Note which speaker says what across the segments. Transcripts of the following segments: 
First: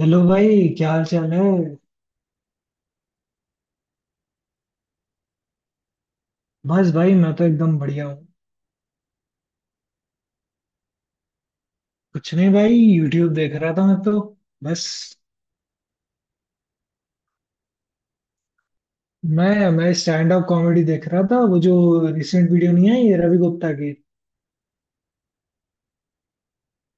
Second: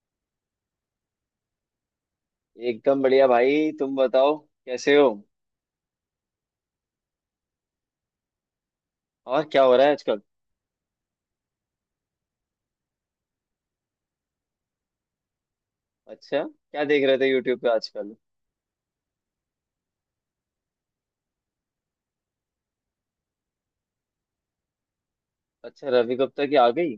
Speaker 1: Hello भाई, क्या हाल चाल है।
Speaker 2: एकदम बढ़िया भाई। तुम बताओ कैसे हो।
Speaker 1: बस भाई, मैं तो एकदम बढ़िया हूँ।
Speaker 2: और क्या हो रहा है आजकल?
Speaker 1: कुछ नहीं भाई, यूट्यूब देख रहा था मैं तो। बस
Speaker 2: अच्छा, क्या देख रहे थे यूट्यूब पे आजकल?
Speaker 1: मैं स्टैंड अप कॉमेडी देख रहा था, वो जो रिसेंट वीडियो नहीं आई है रवि गुप्ता की।
Speaker 2: अच्छा, रवि गुप्ता की आ गई।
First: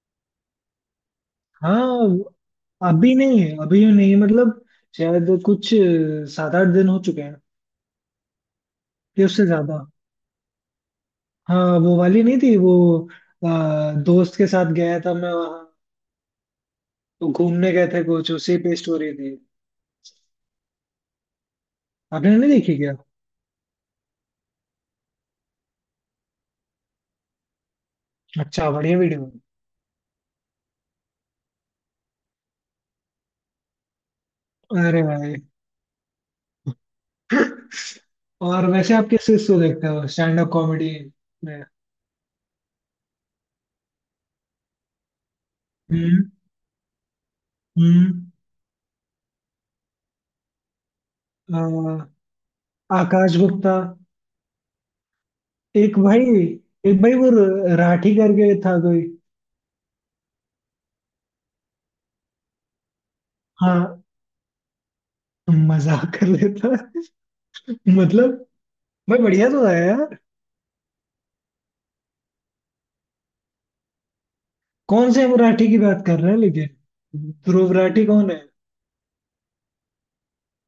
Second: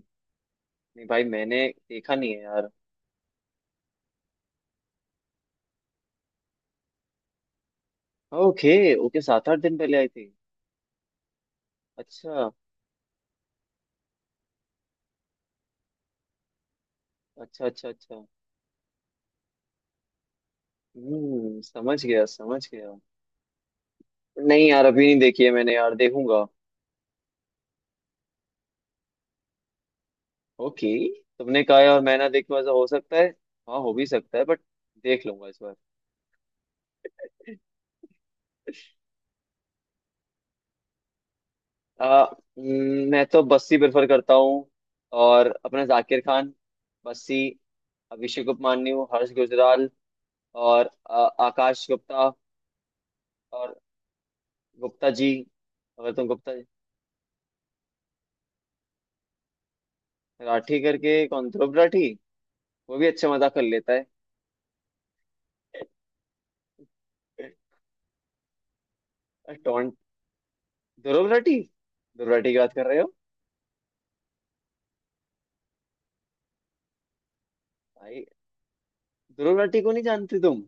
Speaker 2: नहीं भाई, मैंने
Speaker 1: हाँ
Speaker 2: देखा नहीं है यार।
Speaker 1: अभी नहीं है, अभी नहीं मतलब शायद कुछ 7 8 दिन हो चुके हैं
Speaker 2: ओके। ओके,
Speaker 1: या उससे
Speaker 2: सात आठ दिन
Speaker 1: ज्यादा।
Speaker 2: पहले आई थी।
Speaker 1: हाँ, वो वाली नहीं
Speaker 2: अच्छा
Speaker 1: थी वो। अ, दोस्त के साथ गया था मैं वहाँ, तो
Speaker 2: अच्छा
Speaker 1: घूमने गए
Speaker 2: अच्छा।
Speaker 1: थे,
Speaker 2: अच्छा।
Speaker 1: कुछ उसी पे स्टोरी थी।
Speaker 2: हम्म, समझ गया
Speaker 1: आपने नहीं
Speaker 2: समझ
Speaker 1: देखी क्या।
Speaker 2: गया। नहीं यार, अभी नहीं देखी है मैंने यार, देखूंगा।
Speaker 1: अच्छा, बढ़िया वीडियो।
Speaker 2: ओके। तुमने कहा है और मैं ना देखूं, ऐसा हो सकता है? हाँ, हो भी सकता है, बट
Speaker 1: अरे
Speaker 2: देख
Speaker 1: भाई।
Speaker 2: लूंगा इस बार।
Speaker 1: और वैसे आप किस चीज को देखते हो स्टैंड अप कॉमेडी में।
Speaker 2: आ, मैं तो बस्सी प्रेफर करता हूँ, और अपने जाकिर
Speaker 1: हम्म।
Speaker 2: खान, बस्सी,
Speaker 1: हम्म।
Speaker 2: अभिषेक उपमन्यु, हर्ष गुजराल, और
Speaker 1: अ,
Speaker 2: आकाश गुप्ता।
Speaker 1: आकाश गुप्ता।
Speaker 2: और गुप्ता जी,
Speaker 1: एक
Speaker 2: अगर
Speaker 1: भाई,
Speaker 2: तुम गुप्ता जी।
Speaker 1: एक भाई वो राठी करके था कोई।
Speaker 2: राठी करके कौन, ध्रुव राठी? वो भी अच्छा मजाक कर लेता
Speaker 1: हाँ, मजाक कर लेता।
Speaker 2: है।
Speaker 1: मतलब भाई बढ़िया तो है
Speaker 2: टॉन्ट।
Speaker 1: यार।
Speaker 2: ध्रुव राठी। ध्रुव राठी की बात कर रहे हो।
Speaker 1: कौन से हम राठी की बात कर रहे हैं, लेकिन ध्रुव राठी
Speaker 2: भाई,
Speaker 1: कौन है।
Speaker 2: ध्रुव राठी को नहीं जानते तुम?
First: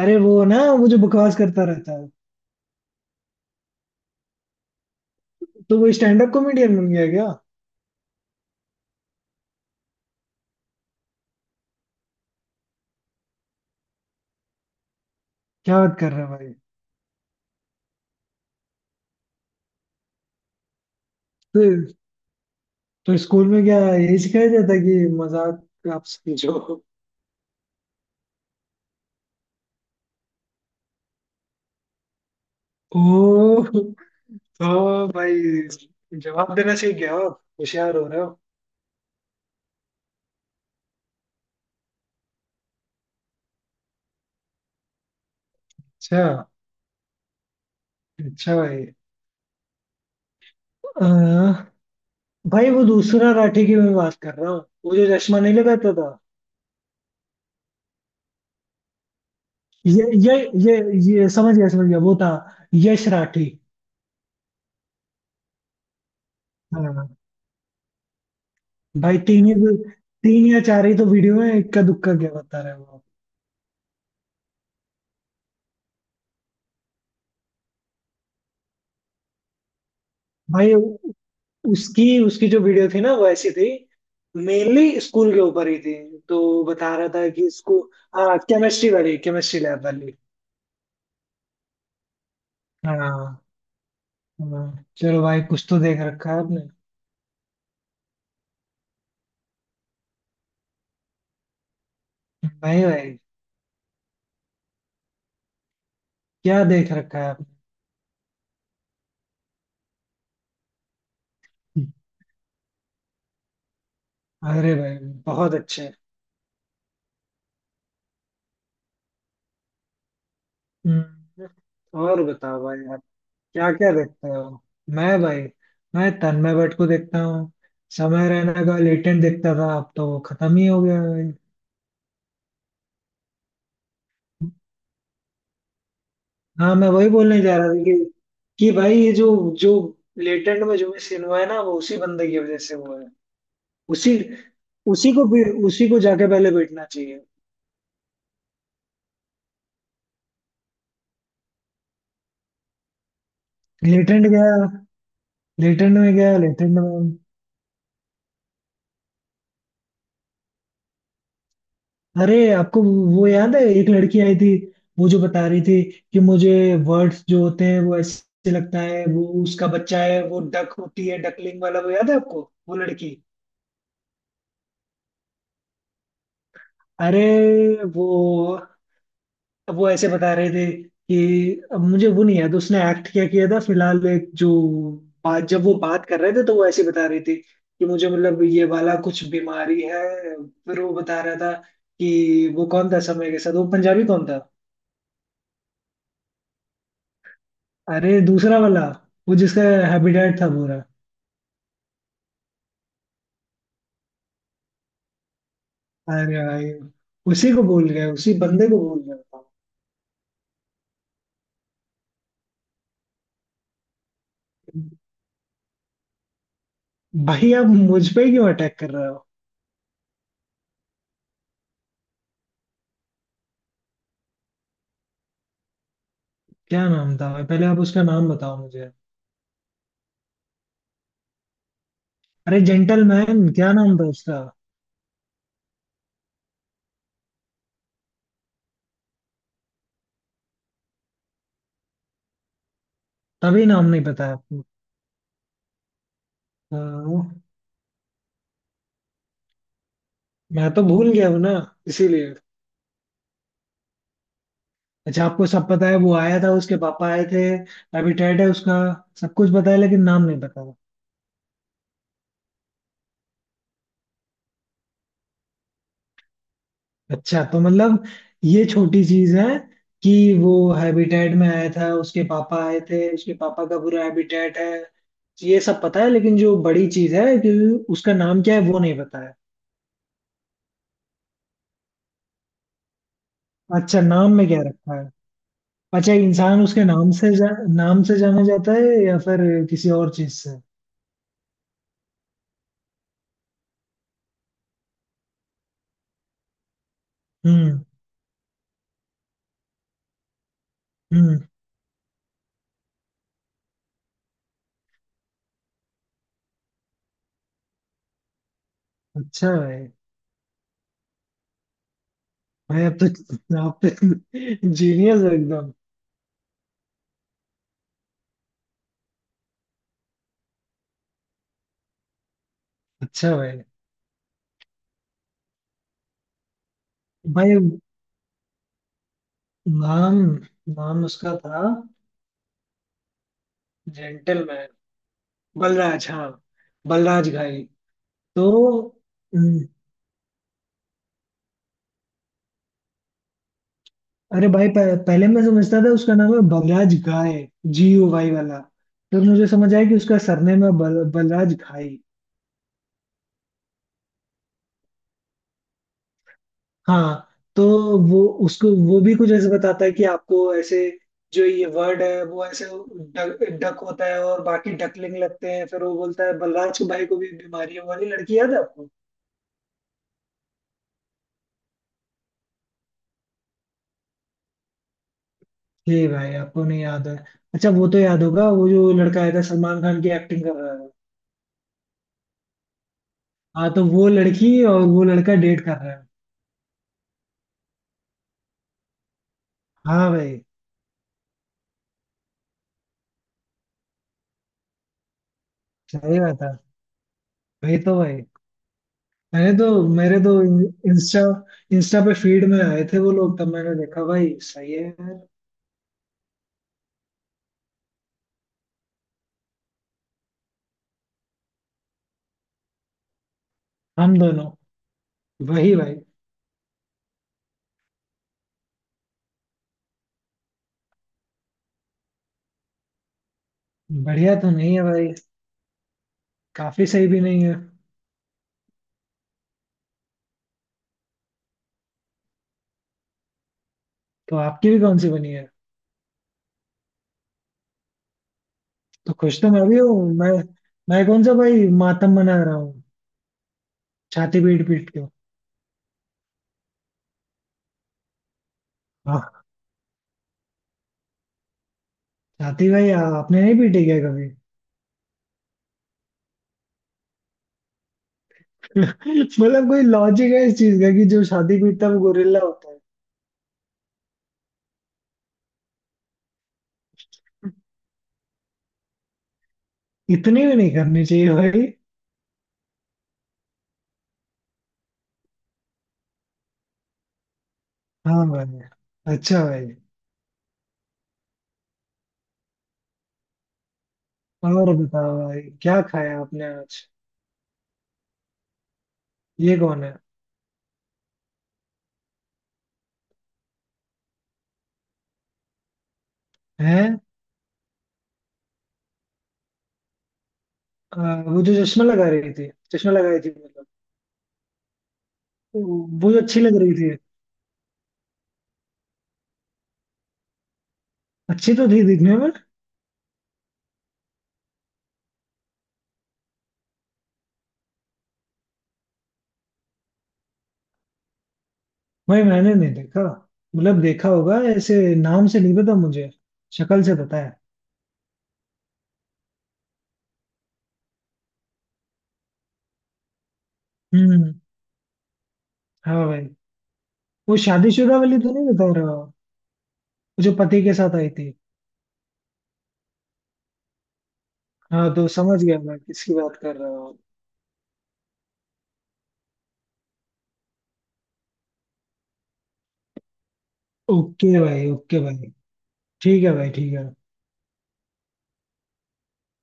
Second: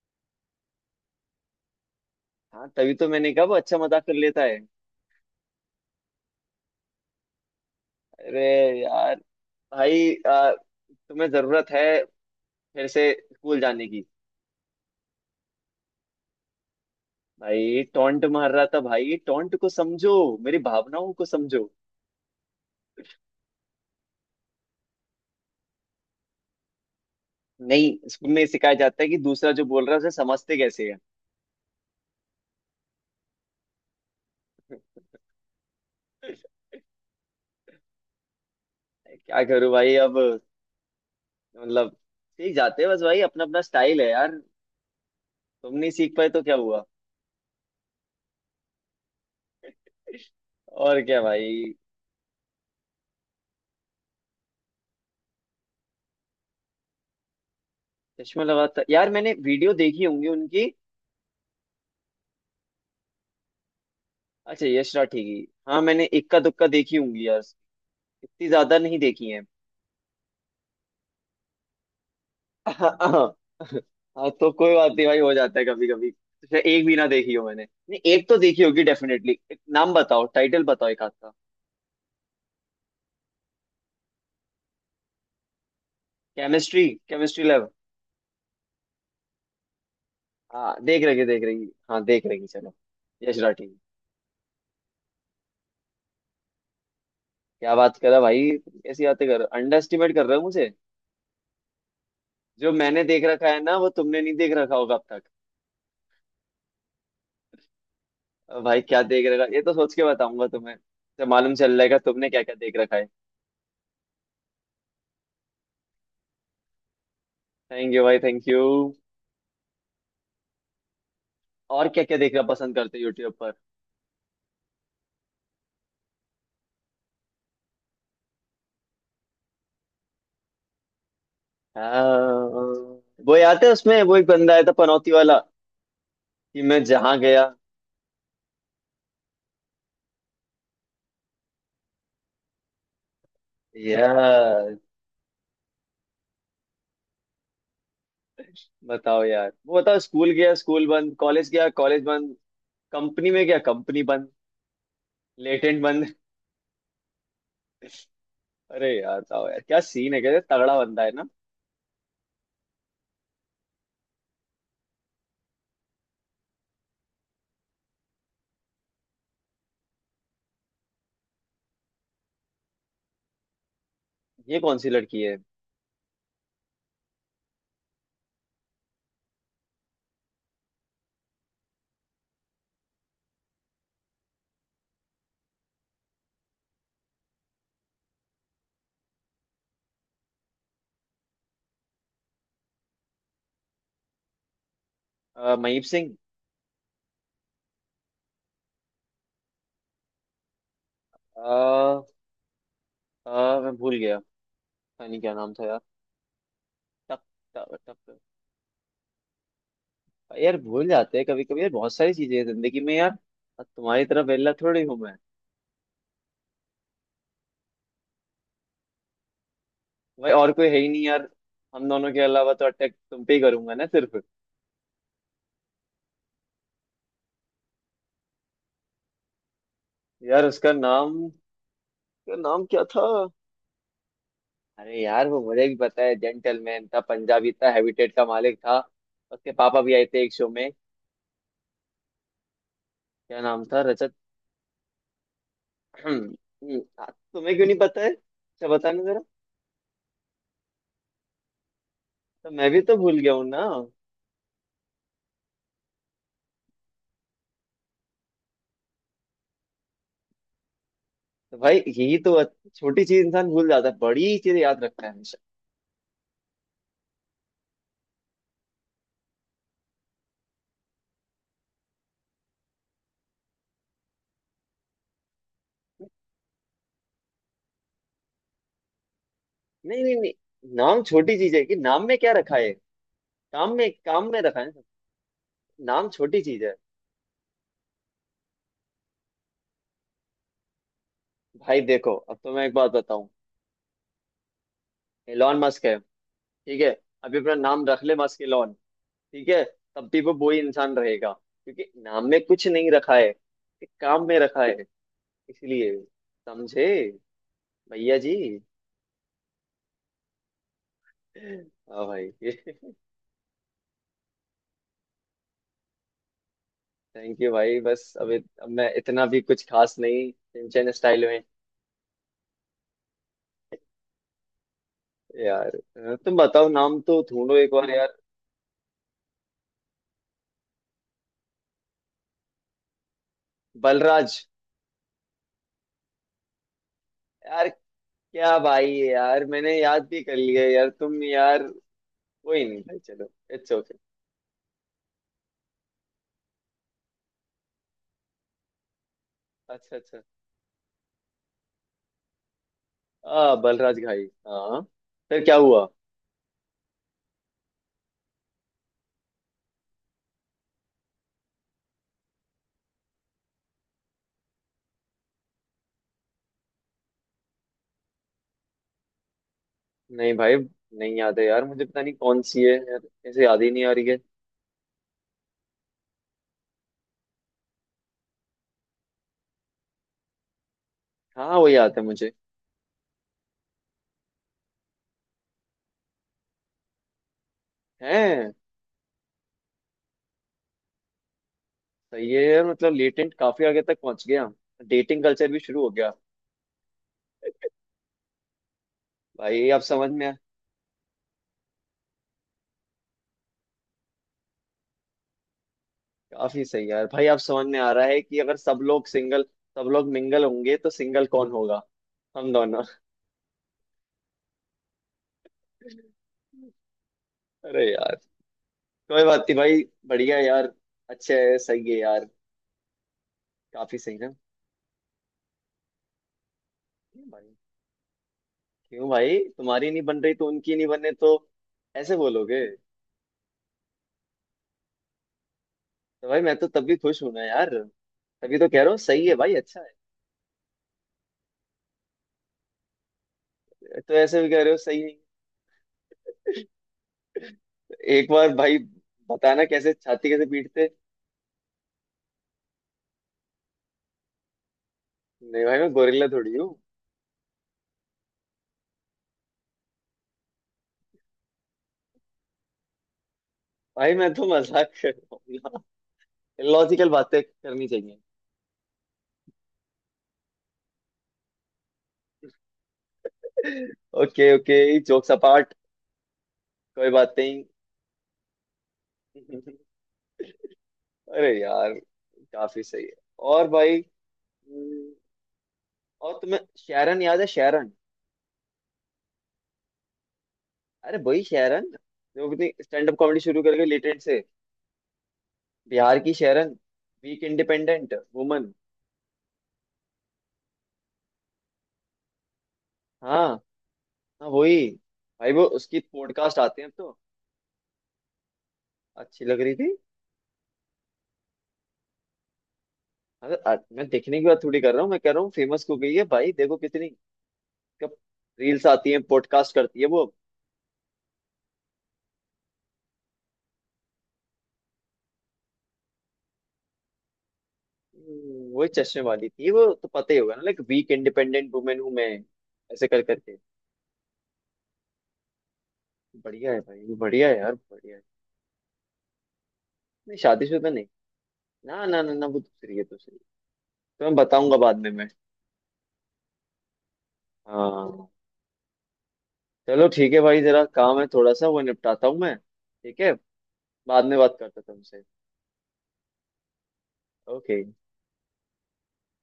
Speaker 1: अरे वो ना, वो जो बकवास करता रहता है।
Speaker 2: हाँ, तभी तो मैंने कहा वो अच्छा मजाक कर लेता है।
Speaker 1: तो वो स्टैंड अप कॉमेडियन बन गया क्या।
Speaker 2: अरे यार, भाई तुम्हें जरूरत है फिर से स्कूल जाने की।
Speaker 1: क्या बात कर रहे हैं भाई।
Speaker 2: भाई टोंट मार रहा था, भाई टोंट को समझो, मेरी भावनाओं को
Speaker 1: तो,
Speaker 2: समझो।
Speaker 1: तो स्कूल में क्या यही सिखाया जाता है कि मजाक आप समझो।
Speaker 2: नहीं, स्कूल में सिखाया जाता है कि दूसरा जो बोल रहा है उसे समझते कैसे है।
Speaker 1: ओ। ओ भाई जवाब देना सीख गया हो, आप होशियार हो रहे हो।
Speaker 2: क्या करूं भाई अब, मतलब सीख जाते हैं बस भाई, अपना अपना स्टाइल है यार। तुम नहीं सीख
Speaker 1: अच्छा।
Speaker 2: पाए तो क्या हुआ।
Speaker 1: अच्छा भाई।
Speaker 2: और क्या
Speaker 1: अह,
Speaker 2: भाई।
Speaker 1: भाई वो दूसरा राठी की मैं बात कर रहा हूँ। वो जो चश्मा नहीं लगाता था।
Speaker 2: चश्मा लगा था यार, मैंने वीडियो देखी
Speaker 1: ये
Speaker 2: होंगी
Speaker 1: ये
Speaker 2: उनकी।
Speaker 1: ये ये समझ गया, समझ गया, वो था यश राठी।
Speaker 2: अच्छा, यश राठी की। हाँ, मैंने इक्का दुक्का देखी
Speaker 1: हाँ
Speaker 2: होंगी यार, इतनी ज्यादा नहीं
Speaker 1: भाई,
Speaker 2: देखी है।
Speaker 1: 3 या 4 ही तो वीडियो में, इक्का दुक्का क्या बता रहे हो आप।
Speaker 2: हाँ। हाँ, तो कोई बात नहीं भाई, हो जाता है कभी कभी। तो एक भी ना देखी हो मैंने। नहीं, एक तो देखी होगी डेफिनेटली। नाम बताओ, टाइटल
Speaker 1: भाई
Speaker 2: बताओ एक हाथ का।
Speaker 1: उसकी उसकी जो वीडियो थी ना, वो ऐसी थी। मेनली स्कूल के ऊपर ही थी। तो
Speaker 2: केमिस्ट्री,
Speaker 1: बता रहा था
Speaker 2: केमिस्ट्री
Speaker 1: कि
Speaker 2: लैब।
Speaker 1: इसको। हाँ, केमिस्ट्री वाली, केमिस्ट्री लैब वाली।
Speaker 2: हाँ देख रही है, देख रही है। हाँ देख रही है। चलो। यश
Speaker 1: हाँ।
Speaker 2: राठी।
Speaker 1: हाँ, चलो भाई कुछ तो देख रखा है आपने।
Speaker 2: क्या बात कर रहा भाई, तुम कैसी बातें कर रहे हो, अंडर एस्टिमेट कर रहे हो मुझे। जो
Speaker 1: नहीं
Speaker 2: मैंने
Speaker 1: भाई,
Speaker 2: देख रखा है ना, वो तुमने नहीं देख रखा होगा अब तक।
Speaker 1: क्या देख रखा है आपने।
Speaker 2: अब भाई क्या देख रखा, ये तो सोच के बताऊंगा तुम्हें, तो मालूम चल जाएगा तुमने क्या क्या देख रखा है।
Speaker 1: अरे भाई, बहुत अच्छे।
Speaker 2: थैंक यू भाई, थैंक यू।
Speaker 1: हम्म,
Speaker 2: और क्या क्या
Speaker 1: और
Speaker 2: देखना
Speaker 1: बताओ
Speaker 2: पसंद
Speaker 1: भाई
Speaker 2: करते
Speaker 1: आप,
Speaker 2: हो यूट्यूब पर?
Speaker 1: क्या क्या देखते हो। मैं भाई, मैं तन्मय भट्ट को देखता हूँ। समय रैना का लेटेंट देखता था, अब तो वो खत्म ही हो गया भाई।
Speaker 2: हाँ, वो याद है उसमें वो एक बंदा आया था पनौती वाला, कि
Speaker 1: हाँ,
Speaker 2: मैं
Speaker 1: मैं वही
Speaker 2: जहाँ
Speaker 1: बोलने
Speaker 2: गया।
Speaker 1: जा रहा था कि भाई ये जो जो लेटेंट में जो भी सीन हुआ है ना, वो उसी बंदे की वजह से हुआ है। उसी,
Speaker 2: यार
Speaker 1: उसी को भी, उसी को जाके पहले बैठना चाहिए।
Speaker 2: बताओ यार, वो बताओ, स्कूल गया स्कूल बंद, कॉलेज गया कॉलेज बंद, कंपनी में गया कंपनी
Speaker 1: लेटेंट
Speaker 2: बंद।
Speaker 1: गया।
Speaker 2: लेटेंट
Speaker 1: लेटेंट
Speaker 2: बंद।
Speaker 1: में गया, लेटेंट में।
Speaker 2: अरे यार बताओ यार, क्या सीन है, क्या तगड़ा बंदा है ना।
Speaker 1: अरे आपको वो याद है, एक लड़की आई थी। वो जो बता रही थी कि मुझे वर्ड्स जो होते हैं वो ऐसे लगता है वो उसका बच्चा है, वो डक होती है, डकलिंग वाला, वो याद है आपको, वो लड़की।
Speaker 2: ये कौन सी लड़की है?
Speaker 1: अरे वो वो ऐसे बता रहे थे कि अब मुझे वो नहीं याद उसने एक्ट क्या किया था, फिलहाल एक जो बात, जब वो बात कर रहे थे तो वो ऐसे बता रही थी कि मुझे, मतलब ये वाला कुछ बीमारी है। फिर वो बता रहा था कि वो कौन था समय के साथ, वो पंजाबी कौन था।
Speaker 2: महीप सिंह।
Speaker 1: अरे दूसरा वाला, वो जिसका हैबिटेट था पूरा।
Speaker 2: अ, मैं भूल गया, पता नहीं क्या नाम था यार।
Speaker 1: अरे भाई,
Speaker 2: टक।
Speaker 1: उसी को
Speaker 2: टक
Speaker 1: बोल गया,
Speaker 2: टक।
Speaker 1: उसी बंदे को बोल गया था।
Speaker 2: यार भूल जाते हैं कभी कभी यार, बहुत सारी चीजें हैं जिंदगी में यार। अब तुम्हारी तरह वेला थोड़ी हूँ मैं।
Speaker 1: भाई आप मुझ पे ही क्यों अटैक कर रहे हो।
Speaker 2: भाई और कोई है ही नहीं यार, हम दोनों के अलावा, तो अटैक तुम पे ही करूंगा ना सिर्फ।
Speaker 1: क्या नाम था भाई, पहले आप उसका नाम बताओ मुझे।
Speaker 2: यार उसका नाम, उसका
Speaker 1: अरे
Speaker 2: नाम क्या था।
Speaker 1: जेंटलमैन, क्या नाम था उसका।
Speaker 2: अरे यार, वो मुझे भी पता है, जेंटलमैन था, पंजाबी था, हैबिटेट का मालिक था, उसके पापा भी आए थे एक शो में। क्या नाम
Speaker 1: तभी
Speaker 2: था,
Speaker 1: नाम नहीं
Speaker 2: रजत?
Speaker 1: पता है आपको।
Speaker 2: आ,
Speaker 1: हाँ,
Speaker 2: तुम्हें क्यों नहीं पता है, अच्छा बताना जरा।
Speaker 1: मैं तो भूल गया हूँ ना, इसीलिए।
Speaker 2: तो मैं भी तो भूल गया हूँ ना।
Speaker 1: अच्छा आपको सब पता है, वो आया था, उसके पापा आए थे, हैबिटेट है उसका, सब कुछ पता है, लेकिन नाम नहीं पता।
Speaker 2: तो भाई यही तो, छोटी चीज इंसान भूल जाता है, बड़ी चीज याद रखता है हमेशा।
Speaker 1: अच्छा तो मतलब ये छोटी चीज है कि वो हैबिटेट में आया था, उसके पापा आए थे, उसके पापा का पूरा हैबिटेट है, ये सब पता है, लेकिन जो बड़ी चीज है कि उसका नाम क्या है, वो नहीं पता है।
Speaker 2: नहीं नहीं नहीं, नाम छोटी चीज है, कि नाम में क्या रखा है। काम में,
Speaker 1: अच्छा,
Speaker 2: काम
Speaker 1: नाम
Speaker 2: में
Speaker 1: में
Speaker 2: रखा
Speaker 1: क्या
Speaker 2: है ना।
Speaker 1: रखा है।
Speaker 2: नाम
Speaker 1: अच्छा,
Speaker 2: छोटी
Speaker 1: इंसान
Speaker 2: चीज है।
Speaker 1: उसके नाम से जाना जाता है या फिर किसी और चीज से।
Speaker 2: भाई देखो, अब तो मैं एक बात बताऊं। एलॉन मस्क है, ठीक है। अभी अपना
Speaker 1: हम्म।
Speaker 2: नाम रख ले मस्क एलॉन, ठीक है। तब भी वो वही इंसान रहेगा,
Speaker 1: हम्म।
Speaker 2: क्योंकि नाम में कुछ नहीं रखा है, एक काम में रखा है। इसलिए, समझे भैया जी।
Speaker 1: अच्छा भाई।
Speaker 2: हाँ भाई।
Speaker 1: भाई आप तो, आप तो जीनियस हो एकदम।
Speaker 2: थैंक यू भाई, बस अब अब मैं इतना भी कुछ खास नहीं, सिंचन स्टाइल में।
Speaker 1: अच्छा भाई।
Speaker 2: यार तुम बताओ, नाम तो
Speaker 1: भाई
Speaker 2: ढूंढो एक बार यार।
Speaker 1: नाम, नाम उसका था
Speaker 2: बलराज।
Speaker 1: जेंटलमैन, बलराज। हाँ, बलराज घाई।
Speaker 2: यार
Speaker 1: तो।
Speaker 2: क्या भाई है यार,
Speaker 1: हम्म,
Speaker 2: मैंने याद भी कर लिया यार, तुम यार। कोई नहीं भाई, चलो। It's okay.
Speaker 1: अरे भाई पहले मैं समझता था उसका नाम है Balraj Ghai, G U Y वाला। फिर मुझे समझ आया
Speaker 2: अच्छा
Speaker 1: कि
Speaker 2: अच्छा,
Speaker 1: उसका सरनेम है बलराज घाई।
Speaker 2: आ बलराज घाई, हाँ। फिर क्या हुआ?
Speaker 1: हाँ। तो वो उसको, वो भी कुछ ऐसे बताता है कि आपको ऐसे जो ये वर्ड है वो ऐसे डक होता है और बाकी डकलिंग लगते हैं। फिर वो बोलता है बलराज के भाई को भी बीमारी है। वो वाली लड़की याद है आपको।
Speaker 2: नहीं भाई, नहीं याद है यार मुझे, पता नहीं कौन सी है यार, ऐसे याद ही नहीं आ रही है।
Speaker 1: ये भाई आपको नहीं याद है। अच्छा वो तो याद होगा, वो जो लड़का आया था सलमान खान की एक्टिंग कर रहा है।
Speaker 2: हाँ वो याद है मुझे।
Speaker 1: हाँ तो वो लड़की और वो लड़का डेट कर रहे हैं।
Speaker 2: है।
Speaker 1: हाँ भाई,
Speaker 2: सही है यार, मतलब लेटेंट काफी आगे तक पहुंच गया, डेटिंग कल्चर भी शुरू हो गया।
Speaker 1: सही बात है। वही तो भाई। मैंने तो,
Speaker 2: भाई आप समझ
Speaker 1: मेरे
Speaker 2: में
Speaker 1: तो इंस्टा, इंस्टा पे फीड में आए थे वो लोग, तब मैंने देखा भाई, सही है यार।
Speaker 2: काफी सही यार, भाई आप समझ में आ रहा है कि अगर सब लोग सिंगल, सब लोग मिंगल होंगे तो सिंगल कौन होगा? हम दोनों।
Speaker 1: हम दोनों। वही भाई।
Speaker 2: अरे यार, कोई बात नहीं भाई, बढ़िया यार, अच्छा है, सही है यार, काफी सही ना।
Speaker 1: बढ़िया तो नहीं है भाई, काफी सही भी
Speaker 2: क्यों
Speaker 1: नहीं
Speaker 2: भाई?
Speaker 1: है।
Speaker 2: क्यों भाई, तुम्हारी नहीं बन रही तो उनकी नहीं बने, तो ऐसे बोलोगे?
Speaker 1: तो आपकी भी कौन सी बनी है।
Speaker 2: तो भाई मैं तो तब भी खुश हूं ना यार, तभी तो कह रहा हूँ
Speaker 1: तो
Speaker 2: सही है
Speaker 1: खुश तो
Speaker 2: भाई,
Speaker 1: मैं भी
Speaker 2: अच्छा
Speaker 1: हूँ, मैं, कौन सा भाई मातम मना रहा हूँ
Speaker 2: है तो।
Speaker 1: छाती
Speaker 2: ऐसे भी कह
Speaker 1: पीट
Speaker 2: रहे हो,
Speaker 1: पीट
Speaker 2: सही
Speaker 1: के।
Speaker 2: है। तो एक बार भाई
Speaker 1: हाँ,
Speaker 2: बताना, कैसे छाती कैसे पीटते।
Speaker 1: छाती भाई आपने नहीं पीटी क्या कभी।
Speaker 2: नहीं भाई, मैं गोरिल्ला थोड़ी हूँ।
Speaker 1: मतलब कोई लॉजिक है इस चीज का कि जो शादी पीटता है वो गोरिल्ला होता है।
Speaker 2: भाई मैं तो मजाक कर रहा हूँ, लॉजिकल बातें करनी चाहिए।
Speaker 1: इतनी भी नहीं करनी चाहिए भाई।
Speaker 2: ओके ओके, जोक्स अपार्ट, कोई बात नहीं।
Speaker 1: हाँ भाई, अच्छा भाई।
Speaker 2: अरे यार, काफी सही है। और भाई।
Speaker 1: और
Speaker 2: हम्म,
Speaker 1: बताओ भाई, क्या खाया
Speaker 2: और
Speaker 1: आपने
Speaker 2: तुम्हें
Speaker 1: आज।
Speaker 2: शेरन याद है, शेरन?
Speaker 1: ये कौन है।
Speaker 2: अरे वही शेरन, जो अपनी स्टैंड अप कॉमेडी शुरू करके लिटरेट से, बिहार की शेरन,
Speaker 1: हैं।
Speaker 2: Weak independent woman.
Speaker 1: अ, वो जो चश्मा लगा रही थी, चश्मा लगाई थी
Speaker 2: हाँ,
Speaker 1: मतलब।
Speaker 2: हाँ वही। भाई
Speaker 1: वो
Speaker 2: वो उसकी
Speaker 1: वो जो अच्छी लग
Speaker 2: पॉडकास्ट
Speaker 1: रही
Speaker 2: आते हैं अब
Speaker 1: थी।
Speaker 2: तो। अच्छी लग रही थी।
Speaker 1: अच्छी तो थी दिखने में।
Speaker 2: अरे मैं देखने की बात थोड़ी कर रहा हूँ, मैं कह रहा हूँ फेमस हो गई है भाई, देखो कितनी, कब रील्स आती हैं, पॉडकास्ट करती है वो।
Speaker 1: भाई मैंने नहीं देखा, मतलब देखा होगा ऐसे, नाम से नहीं पता मुझे, शक्ल से पता है।
Speaker 2: वही चश्मे वाली थी, वो तो पता ही होगा ना, लाइक वीक इंडिपेंडेंट वुमेन हूँ मैं, ऐसे कर करके।
Speaker 1: हम्म। हाँ भाई।
Speaker 2: बढ़िया है भाई,
Speaker 1: वो
Speaker 2: बढ़िया है यार,
Speaker 1: शादीशुदा
Speaker 2: बढ़िया
Speaker 1: वाली
Speaker 2: है।
Speaker 1: तो नहीं बता रहा हो? वो जो
Speaker 2: नहीं,
Speaker 1: पति के
Speaker 2: शादीशुदा
Speaker 1: साथ
Speaker 2: नहीं,
Speaker 1: आई थी।
Speaker 2: ना ना ना ना, वो दूसरी है दूसरी। तो मैं बताऊंगा
Speaker 1: हाँ
Speaker 2: बाद
Speaker 1: तो
Speaker 2: में मैं।
Speaker 1: समझ गया मैं किसकी बात कर रहा हूँ।
Speaker 2: हाँ। चलो ठीक है भाई, जरा काम है थोड़ा सा, वो निपटाता हूँ मैं, ठीक है। बाद में
Speaker 1: ओके
Speaker 2: बात
Speaker 1: भाई,
Speaker 2: करता हूँ
Speaker 1: ओके
Speaker 2: तुमसे।
Speaker 1: भाई। ठीक है भाई, ठीक है।
Speaker 2: ओके।